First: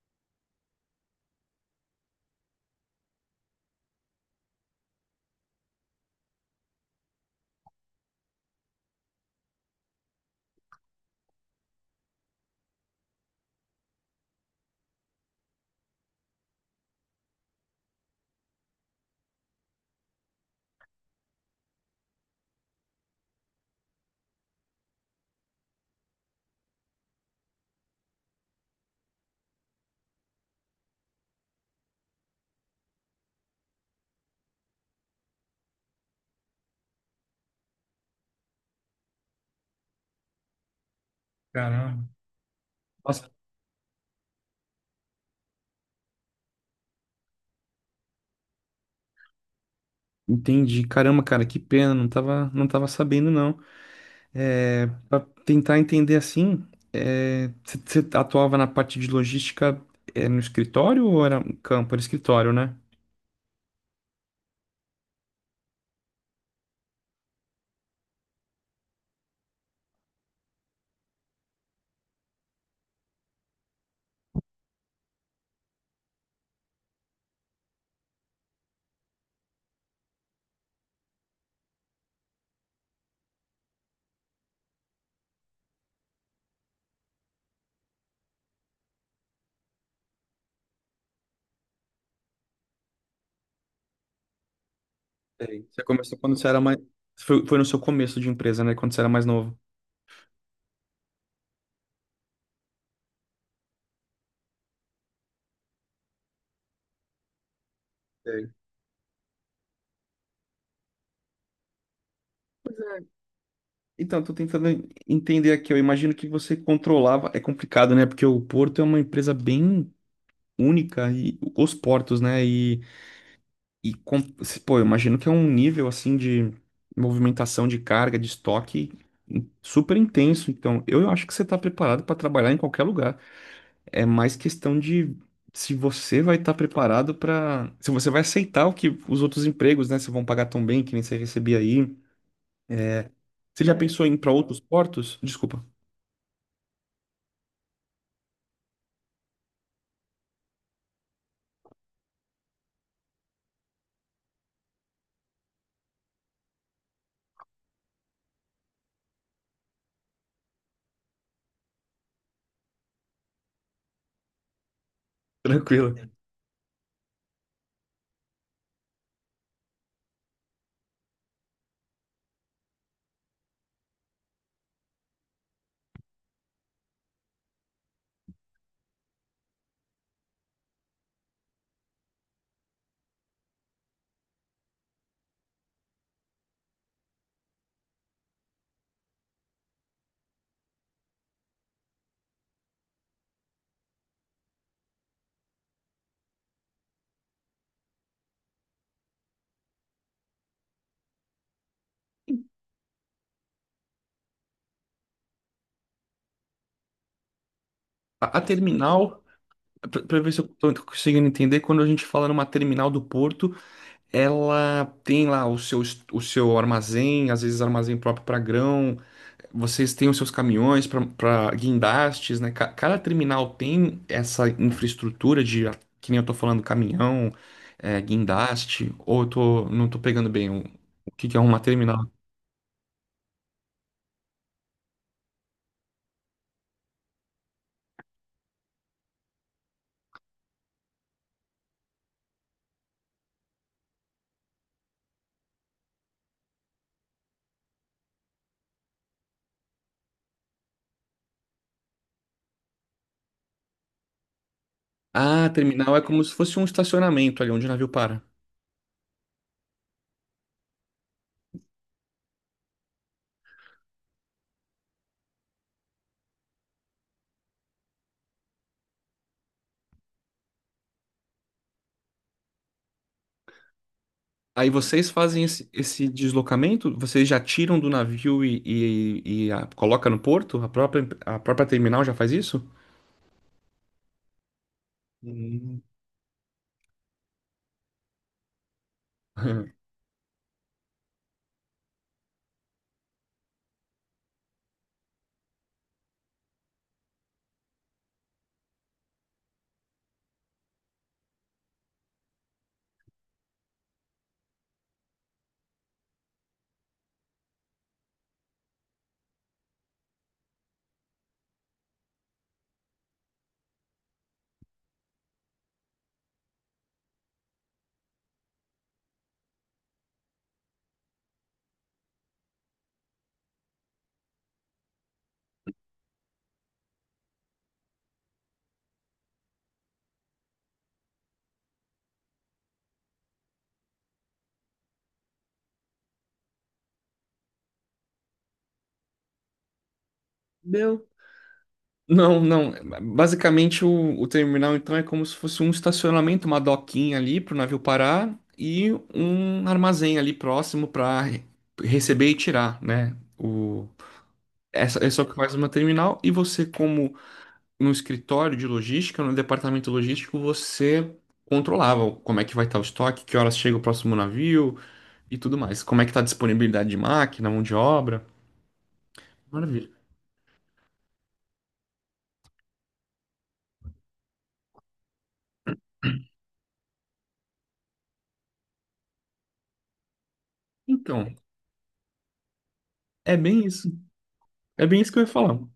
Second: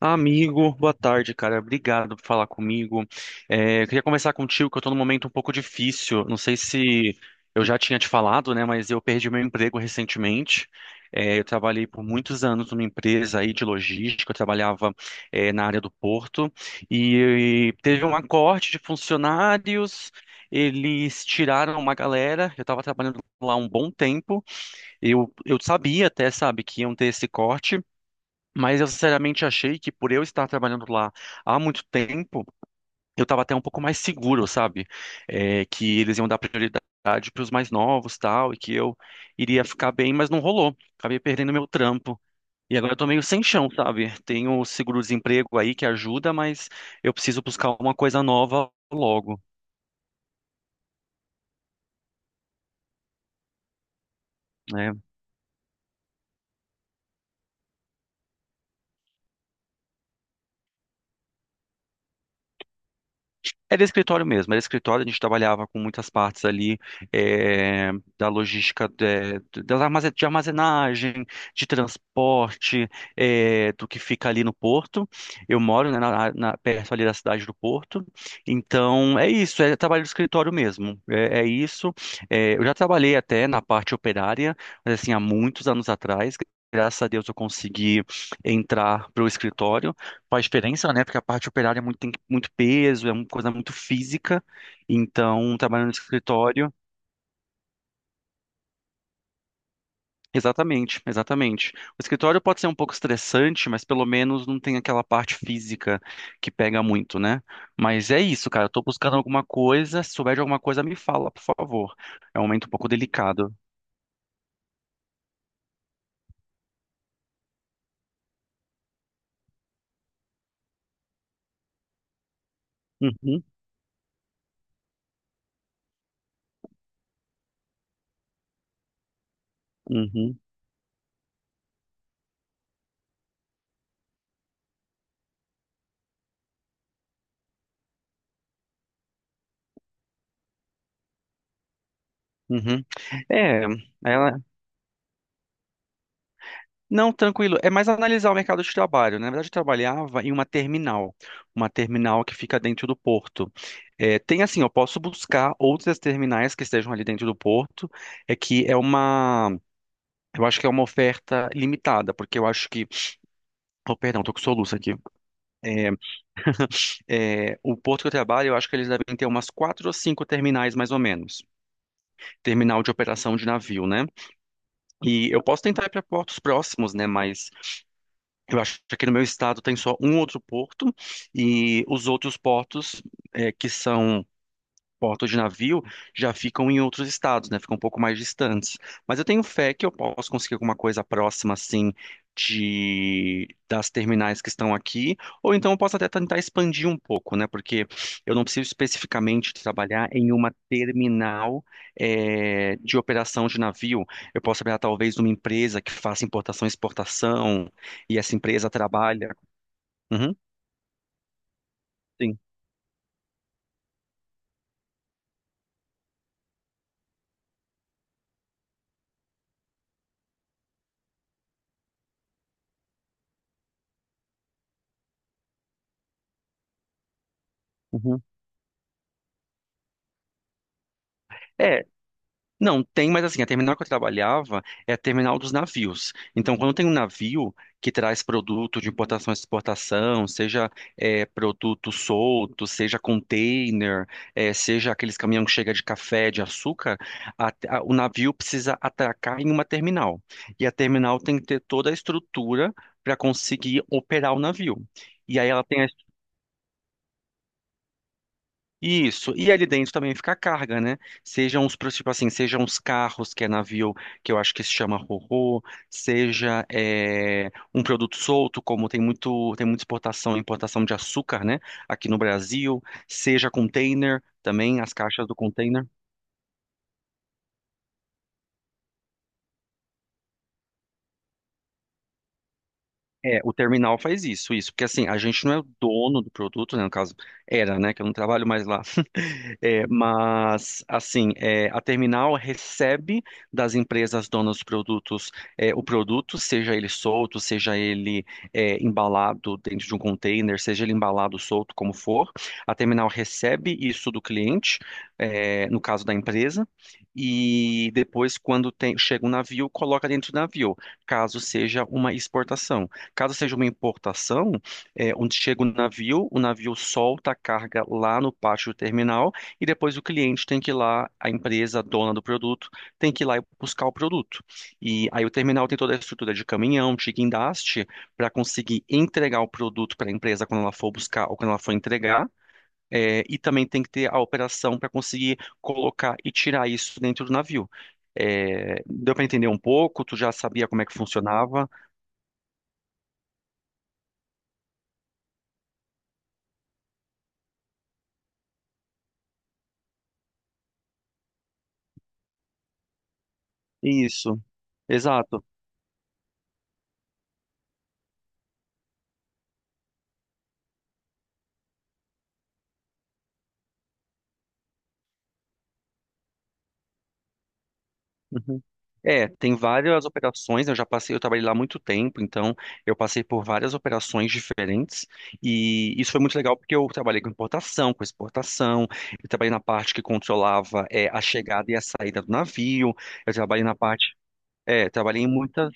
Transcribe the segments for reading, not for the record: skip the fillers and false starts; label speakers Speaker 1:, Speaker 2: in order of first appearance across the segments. Speaker 1: Amigo, boa tarde, cara. Obrigado por falar comigo. É, eu queria conversar contigo, que eu tô num momento um pouco difícil. Não sei se eu já tinha te falado, né? Mas eu perdi meu emprego recentemente. É, eu trabalhei por muitos anos numa empresa aí de logística, eu trabalhava, na área do porto, e, teve um acorte de funcionários. Eles tiraram uma galera, eu estava trabalhando lá um bom tempo, eu sabia até, sabe, que iam ter esse corte, mas eu sinceramente achei que por eu estar trabalhando lá há muito tempo, eu estava até um pouco mais seguro, sabe? É, que eles iam dar prioridade para os mais novos, tal, e que eu iria ficar bem, mas não rolou. Acabei perdendo meu
Speaker 2: Caramba.
Speaker 1: trampo. E agora eu tô meio
Speaker 2: Nossa,
Speaker 1: sem chão, sabe? Tenho o seguro-desemprego aí que ajuda, mas eu preciso buscar uma coisa nova logo,
Speaker 2: entendi. Caramba, cara, que pena, não tava, não tava sabendo, não. É,
Speaker 1: né?
Speaker 2: para tentar entender assim, você atuava na parte de logística, no escritório ou era no campo? Era escritório, né?
Speaker 1: Era escritório mesmo, era escritório, a gente trabalhava com muitas partes ali eh, da logística das de armazenagem, de transporte, do que fica ali no porto. Eu moro, né, perto ali da cidade do Porto, então é isso, é trabalho de escritório mesmo, é isso. Eu já trabalhei até na parte operária, mas assim, há muitos anos atrás. Graças a Deus eu consegui entrar para o escritório. Faz diferença, né? Porque a parte operária é muito, tem muito peso, é uma coisa muito física. Então,
Speaker 2: Sei. Você
Speaker 1: trabalhando no
Speaker 2: começou quando você era
Speaker 1: escritório.
Speaker 2: mais. Foi no seu começo de empresa, né? Quando você era mais novo.
Speaker 1: Exatamente, exatamente. O escritório pode ser um pouco estressante, mas pelo menos não tem aquela parte física que pega muito, né? Mas é isso,
Speaker 2: Sei.
Speaker 1: cara. Eu tô buscando alguma coisa. Se souber de alguma coisa, me fala, por favor. É um momento um
Speaker 2: Pois
Speaker 1: pouco
Speaker 2: é.
Speaker 1: delicado.
Speaker 2: Então, eu tô tentando entender aqui. Eu imagino que você controlava. É complicado, né? Porque o Porto é uma empresa bem única e os portos, né?
Speaker 1: Uhum,
Speaker 2: E, com- Pô, eu imagino que é um nível, assim, de movimentação de carga, de estoque super
Speaker 1: uhum,
Speaker 2: intenso. Então, eu acho que você está preparado para trabalhar em qualquer lugar. É mais questão de se você vai estar preparado para... Se você vai aceitar o que os outros empregos, né? Se vão pagar tão bem, que nem você recebia aí.
Speaker 1: uhum.
Speaker 2: É,
Speaker 1: É,
Speaker 2: você
Speaker 1: é,
Speaker 2: já pensou em ir para outros portos? Desculpa,
Speaker 1: não, tranquilo. É mais analisar o mercado de trabalho, né? Na verdade, eu trabalhava em uma terminal que fica dentro do porto. É, tem assim, eu posso buscar outras terminais que estejam ali dentro do porto. É que é uma, eu acho que é uma oferta limitada, porque eu acho que, oh, perdão, tô com soluço aqui.
Speaker 2: tranquilo.
Speaker 1: É, é, o porto que eu trabalho, eu acho que eles devem ter umas quatro ou cinco terminais mais ou menos, terminal de operação de navio, né? E eu posso tentar ir para portos próximos, né? Mas eu acho que aqui no meu estado tem só um outro porto e os outros portos que são portos de navio já ficam em outros estados, né? Ficam um pouco mais distantes. Mas eu tenho fé que eu posso conseguir alguma coisa próxima, assim, de das terminais que estão aqui, ou então eu posso até tentar expandir um pouco, né? Porque eu não preciso especificamente trabalhar em uma terminal de operação de navio. Eu posso trabalhar talvez numa empresa que faça importação e exportação, e
Speaker 2: A,
Speaker 1: essa
Speaker 2: a
Speaker 1: empresa
Speaker 2: terminal...
Speaker 1: trabalha.
Speaker 2: Para ver
Speaker 1: Uhum,
Speaker 2: se eu estou conseguindo entender, quando a gente fala
Speaker 1: sim.
Speaker 2: numa terminal do porto, ela tem lá o seu, o seu armazém, às vezes armazém próprio para grão. Vocês têm os seus caminhões para guindastes, né? Cada terminal tem essa infraestrutura de, que nem eu tô falando, caminhão,
Speaker 1: Uhum.
Speaker 2: guindaste, ou eu tô, não tô pegando bem o que que é uma
Speaker 1: É,
Speaker 2: terminal.
Speaker 1: não, tem, mas assim, a terminal que eu trabalhava é a terminal dos navios. Então, quando tem um navio que traz produto de importação e exportação, seja produto solto, seja container, seja aqueles caminhões que chegam de café, de açúcar, o navio precisa atracar em uma terminal. E a terminal tem que ter toda a estrutura para conseguir operar o navio. E
Speaker 2: Ah,
Speaker 1: aí ela tem
Speaker 2: terminal é como se fosse um estacionamento ali onde o navio para.
Speaker 1: isso, e ali dentro também fica a carga, né? Sejam os, tipo assim, sejam os carros, que é navio, que eu acho que se chama ro seja é, um produto solto, como tem muita exportação e importação de açúcar, né? Aqui no Brasil, seja container,
Speaker 2: Aí
Speaker 1: também as
Speaker 2: vocês
Speaker 1: caixas do
Speaker 2: fazem esse,
Speaker 1: container.
Speaker 2: esse deslocamento, vocês já tiram do navio e coloca no porto? A própria terminal já faz isso?
Speaker 1: É, o terminal faz isso, isso, porque assim, a gente não é o
Speaker 2: Hum.
Speaker 1: dono do produto, né, no caso, era, né, que eu não trabalho mais lá, É, mas, assim, a terminal recebe das empresas donas de produtos o produto, seja ele solto, seja ele embalado dentro de um container, seja ele embalado solto, como for, a terminal recebe isso do cliente, no caso da empresa, e depois, quando chega um navio, coloca dentro do navio, caso seja uma exportação. Caso seja uma importação, onde chega o navio solta a carga lá no pátio do terminal e depois o cliente tem que ir lá, a empresa, a dona do produto, tem que ir lá e buscar o produto. E aí o terminal tem toda a estrutura de caminhão, de guindaste, para conseguir entregar o produto para a empresa quando ela for buscar ou quando ela for entregar. E também tem que ter a operação para conseguir colocar e tirar isso dentro do navio. É, deu para entender um pouco? Tu já sabia como é que
Speaker 2: Meu.
Speaker 1: funcionava?
Speaker 2: Não, não. Basicamente, o terminal, então, é como se fosse um estacionamento, uma doquinha ali para o navio parar e um armazém ali próximo para receber e tirar, né? O,
Speaker 1: Isso,
Speaker 2: essa é só que
Speaker 1: exato.
Speaker 2: faz uma terminal e você, como no escritório de logística, no departamento logístico, você controlava como é que vai estar o estoque, que horas chega o próximo navio e tudo mais. Como é que está a disponibilidade de máquina, mão de obra.
Speaker 1: Uhum. É, tem
Speaker 2: Maravilha.
Speaker 1: várias operações, eu já passei, eu trabalhei lá há muito tempo, então eu passei por várias operações diferentes e isso foi muito legal porque eu trabalhei com importação, com exportação, eu trabalhei na parte que controlava a
Speaker 2: Então,
Speaker 1: chegada e a saída do navio, eu
Speaker 2: é bem
Speaker 1: trabalhei na
Speaker 2: isso.
Speaker 1: parte,
Speaker 2: É
Speaker 1: é,
Speaker 2: bem isso que
Speaker 1: trabalhei
Speaker 2: eu ia
Speaker 1: em
Speaker 2: falar.
Speaker 1: muitas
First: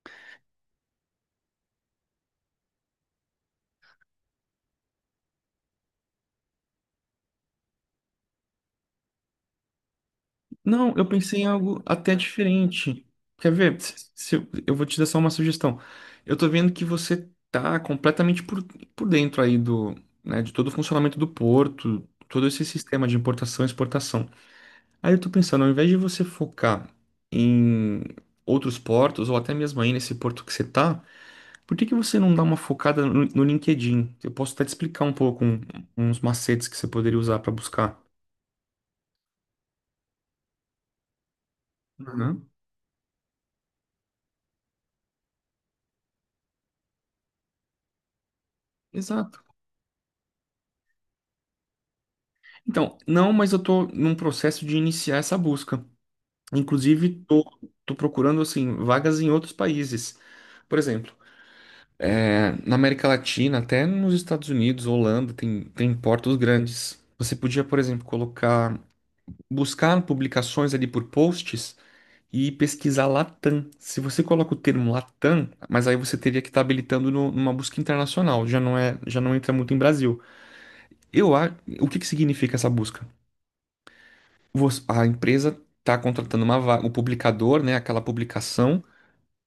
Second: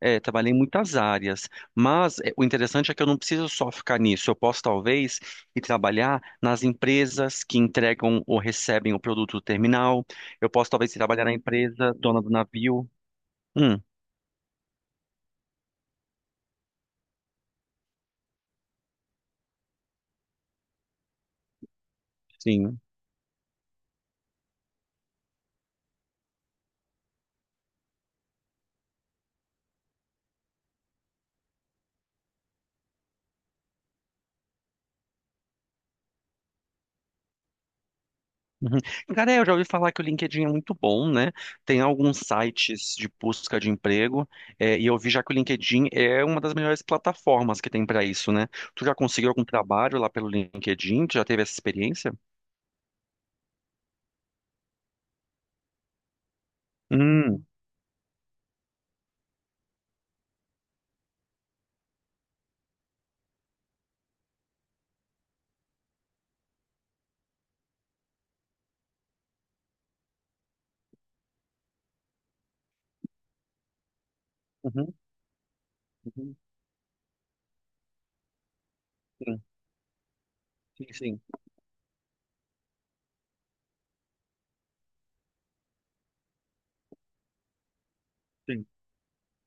Speaker 1: trabalhei em muitas áreas, mas o interessante é que eu não preciso só ficar nisso. Eu posso talvez ir trabalhar nas empresas que entregam ou recebem o produto do terminal. Eu posso talvez
Speaker 2: Não,
Speaker 1: ir
Speaker 2: eu
Speaker 1: trabalhar na
Speaker 2: pensei em algo
Speaker 1: empresa
Speaker 2: até
Speaker 1: dona do navio.
Speaker 2: diferente. Quer
Speaker 1: Hum,
Speaker 2: ver? Se eu vou te dar só uma sugestão. Eu tô vendo que você tá completamente por dentro aí do, né, de todo o funcionamento do porto, todo esse
Speaker 1: sim.
Speaker 2: sistema de importação e exportação. Aí eu tô pensando, ao invés de você focar em outros portos, ou até mesmo aí nesse porto que você tá, por que que você não dá uma focada no LinkedIn? Eu posso até te explicar um pouco uns macetes que você poderia usar para buscar.
Speaker 1: Uhum. Cara, eu já ouvi falar que o LinkedIn é muito bom, né? Tem alguns
Speaker 2: Uhum.
Speaker 1: sites de busca de emprego, e eu vi já que o LinkedIn é uma das melhores plataformas que tem para isso, né? Tu já conseguiu
Speaker 2: Exato.
Speaker 1: algum trabalho lá pelo LinkedIn? Tu já teve essa experiência?
Speaker 2: Então, não, mas eu tô num processo de iniciar essa busca. Inclusive,
Speaker 1: Hum.
Speaker 2: tô procurando, assim, vagas em outros países. Por exemplo, na América Latina, até nos Estados Unidos, Holanda, tem, tem portos grandes. Você podia, por exemplo, colocar, buscar publicações ali por posts e pesquisar Latam. Se você coloca o termo
Speaker 1: Uhum,
Speaker 2: Latam, mas aí você
Speaker 1: uhum.
Speaker 2: teria que estar habilitando numa busca internacional, já não é, já não entra muito em Brasil.
Speaker 1: Sim, sim,
Speaker 2: Eu, a- o que que significa essa busca? Você- a empresa está contratando uma vaga, o publicador, né, aquela
Speaker 1: sim.
Speaker 2: publicação,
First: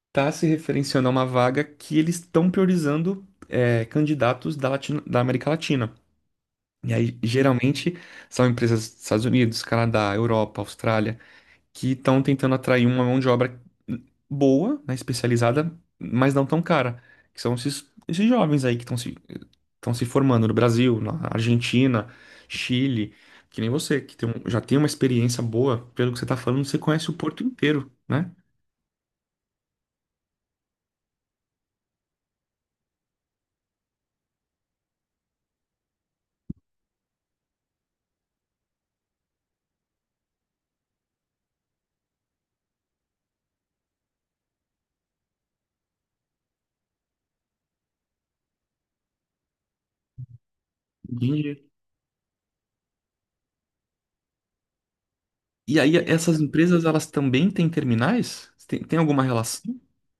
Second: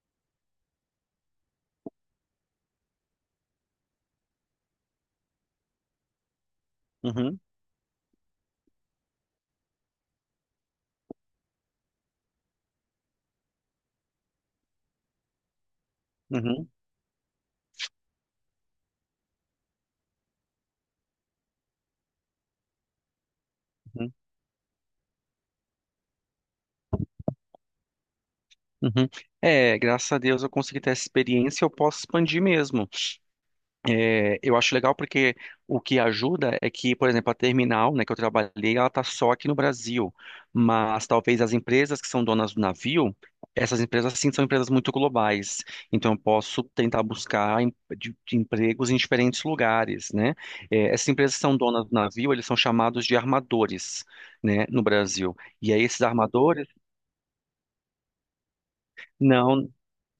Speaker 2: está se referenciando a uma vaga que eles estão priorizando candidatos da, da América Latina. E aí,
Speaker 1: Uhum,
Speaker 2: geralmente, são empresas dos Estados Unidos, Canadá, Europa, Austrália, que estão tentando atrair uma mão de obra boa, né, especializada, mas não tão
Speaker 1: uhum,
Speaker 2: cara, que são esses jovens aí que estão se formando no Brasil, na Argentina, Chile, que nem você,
Speaker 1: uhum,
Speaker 2: que tem já tem uma experiência boa, pelo que você está falando, você conhece o Porto inteiro, né?
Speaker 1: uhum. É, graças a Deus eu consegui ter essa experiência, eu posso expandir mesmo. É, eu acho legal porque o que ajuda é que, por exemplo, a terminal, né, que eu trabalhei, ela está só aqui no Brasil, mas talvez as empresas que são donas do navio, essas empresas sim são empresas muito globais, então eu posso tentar buscar de empregos em diferentes lugares, né? É, essas empresas que
Speaker 2: Entendi.
Speaker 1: são donas do navio, eles são chamados de armadores, né, no Brasil. E
Speaker 2: E
Speaker 1: aí,
Speaker 2: aí,
Speaker 1: esses
Speaker 2: essas
Speaker 1: armadores
Speaker 2: empresas, elas também têm terminais? Tem, tem alguma relação?
Speaker 1: Não,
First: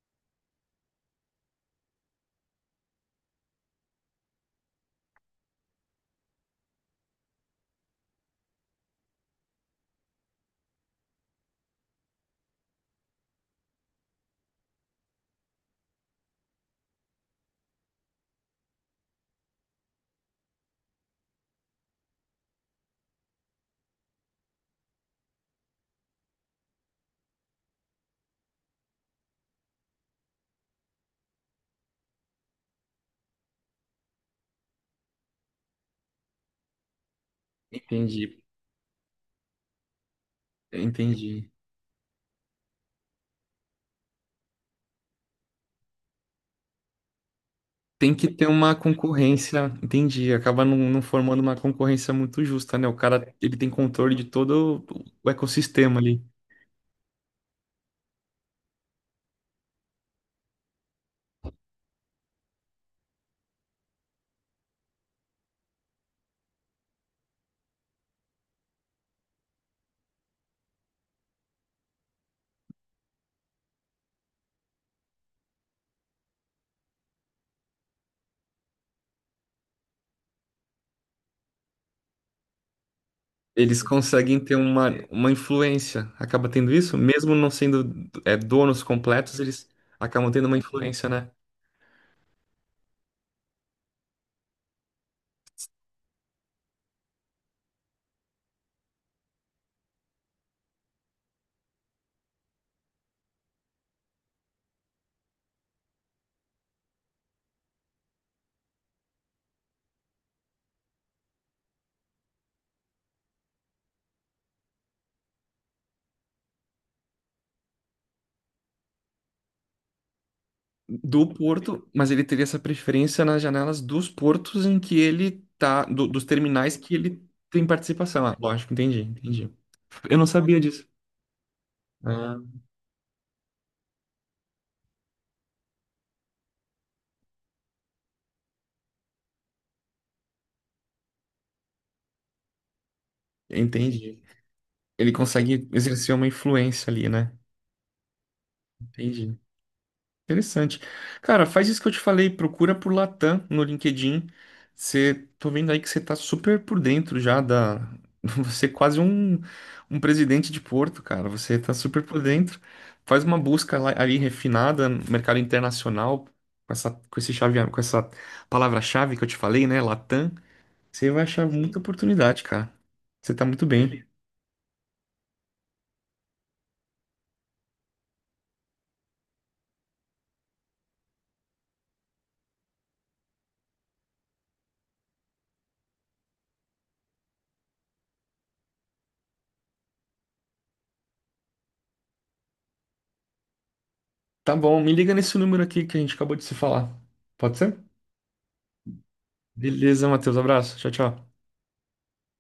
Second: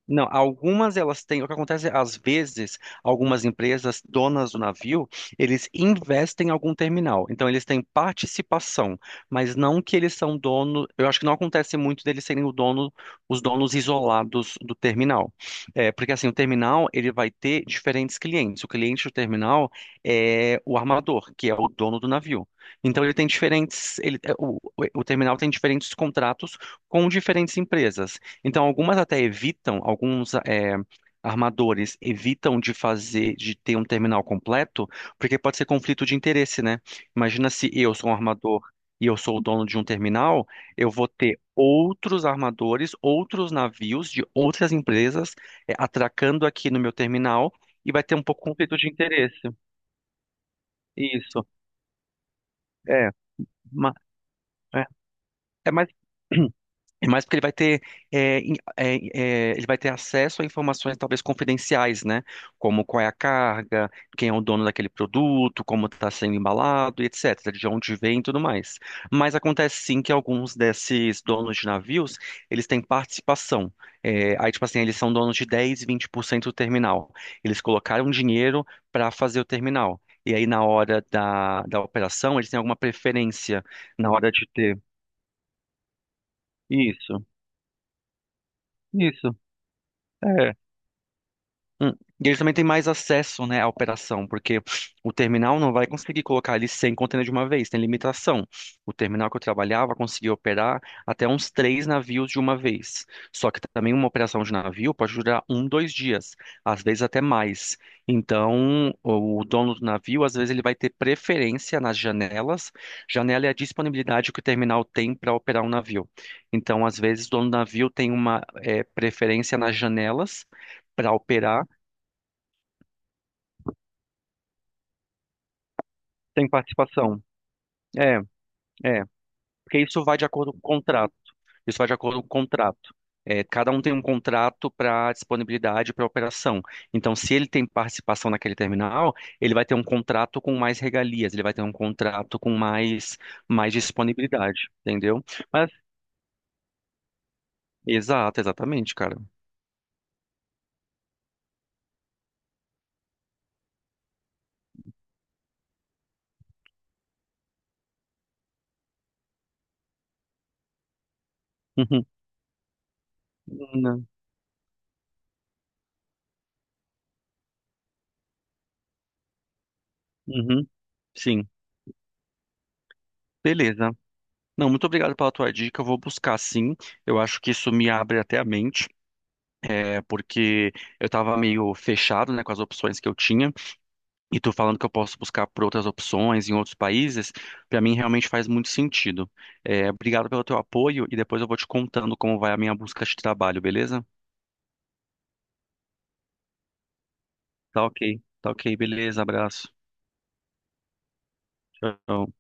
Speaker 1: não. Algumas elas têm. O que acontece é, às vezes, algumas empresas donas do navio, eles investem em algum terminal. Então, eles têm participação, mas não que eles são dono. Eu acho que não acontece muito deles serem o dono, os donos isolados do terminal. É, porque assim, o terminal ele vai ter diferentes clientes. O cliente do terminal é o armador, que é o dono do navio. Então, ele tem diferentes. Ele, o terminal tem diferentes contratos com diferentes empresas. Então, algumas até evitam, alguns armadores evitam de fazer, de ter um terminal completo, porque pode ser conflito de interesse, né? Imagina se eu sou um
Speaker 2: Entendi,
Speaker 1: armador e eu sou o dono de um terminal, eu vou ter
Speaker 2: entendi.
Speaker 1: outros armadores, outros navios de outras empresas atracando aqui no meu terminal e vai
Speaker 2: Tem
Speaker 1: ter um
Speaker 2: que
Speaker 1: pouco
Speaker 2: ter uma
Speaker 1: conflito de interesse.
Speaker 2: concorrência, entendi. Acaba não, não formando
Speaker 1: Isso.
Speaker 2: uma concorrência muito justa, né? O
Speaker 1: É,
Speaker 2: cara, ele tem
Speaker 1: ma-
Speaker 2: controle de todo
Speaker 1: é,
Speaker 2: o
Speaker 1: é mais.
Speaker 2: ecossistema ali.
Speaker 1: É mais porque ele vai ter, é, in- é, acesso a informações talvez confidenciais, né? Como qual é a carga, quem é o dono daquele produto, como está sendo embalado, e etc., de onde vem e tudo mais. Mas acontece sim que alguns desses donos de navios, eles têm participação. É, aí, tipo assim, eles são donos de 10, 20% do terminal. Eles colocaram dinheiro para fazer o terminal. E aí, na hora da operação, eles têm alguma preferência
Speaker 2: Eles
Speaker 1: na hora
Speaker 2: conseguem
Speaker 1: de
Speaker 2: ter
Speaker 1: ter.
Speaker 2: uma influência, acaba tendo isso,
Speaker 1: Isso,
Speaker 2: mesmo não sendo donos
Speaker 1: isso.
Speaker 2: completos, eles acabam tendo
Speaker 1: É.
Speaker 2: uma influência, né?
Speaker 1: Hum. E eles também têm mais acesso, né, à operação, porque o terminal não vai conseguir colocar ali 100 contêineres de uma vez, tem limitação. O terminal que eu trabalhava conseguia operar até uns três navios de uma vez. Só que também uma operação de navio pode durar um, dois dias, às vezes até mais. Então, o dono do navio, às vezes, ele vai ter preferência nas janelas. Janela é a disponibilidade que o terminal tem para operar um navio. Então, às vezes, o dono do navio tem uma, preferência nas janelas para
Speaker 2: Do
Speaker 1: operar
Speaker 2: porto, mas ele teria essa preferência nas janelas dos portos em que ele tá, dos
Speaker 1: Tem
Speaker 2: terminais que
Speaker 1: participação.
Speaker 2: ele tem
Speaker 1: É,
Speaker 2: participação. Ah, lógico, entendi,
Speaker 1: é.
Speaker 2: entendi.
Speaker 1: Porque isso vai
Speaker 2: Eu
Speaker 1: de
Speaker 2: não
Speaker 1: acordo com
Speaker 2: sabia
Speaker 1: o
Speaker 2: disso.
Speaker 1: contrato. Isso vai de acordo com o
Speaker 2: Ah,
Speaker 1: contrato. É, cada um tem um contrato para disponibilidade para operação. Então, se ele tem participação naquele terminal, ele vai ter um contrato com mais regalias, ele vai ter um contrato com mais, mais
Speaker 2: entendi.
Speaker 1: disponibilidade,
Speaker 2: Ele
Speaker 1: entendeu?
Speaker 2: consegue
Speaker 1: Mas,
Speaker 2: exercer uma influência ali, né?
Speaker 1: exato, exatamente, cara.
Speaker 2: Entendi. Interessante. Cara, faz isso que eu te falei, procura por Latam no LinkedIn. Você, tô vendo aí que você tá super por dentro já da. Você é quase um, um presidente de Porto, cara. Você tá super
Speaker 1: Uhum.
Speaker 2: por dentro. Faz uma busca
Speaker 1: Não.
Speaker 2: ali refinada no mercado internacional, com essa, com esse chave, com essa palavra-chave que eu te falei, né? Latam.
Speaker 1: Uhum.
Speaker 2: Você vai achar
Speaker 1: Sim.
Speaker 2: muita oportunidade, cara. Você tá muito
Speaker 1: Beleza.
Speaker 2: bem.
Speaker 1: Não, muito obrigado pela tua dica. Eu vou buscar sim. Eu acho que isso me abre até a mente. É porque eu tava meio fechado, né, com as opções que eu tinha, e tu falando que eu posso buscar por outras opções em outros países, pra mim realmente faz muito sentido. É, obrigado pelo teu apoio e depois eu vou te contando como vai a minha busca de trabalho, beleza?
Speaker 2: Tá bom, me liga nesse número aqui que a gente acabou de se falar. Pode ser?
Speaker 1: Tá ok, tá ok, beleza, abraço.
Speaker 2: Beleza, Matheus. Abraço. Tchau, tchau.
Speaker 1: Tchau.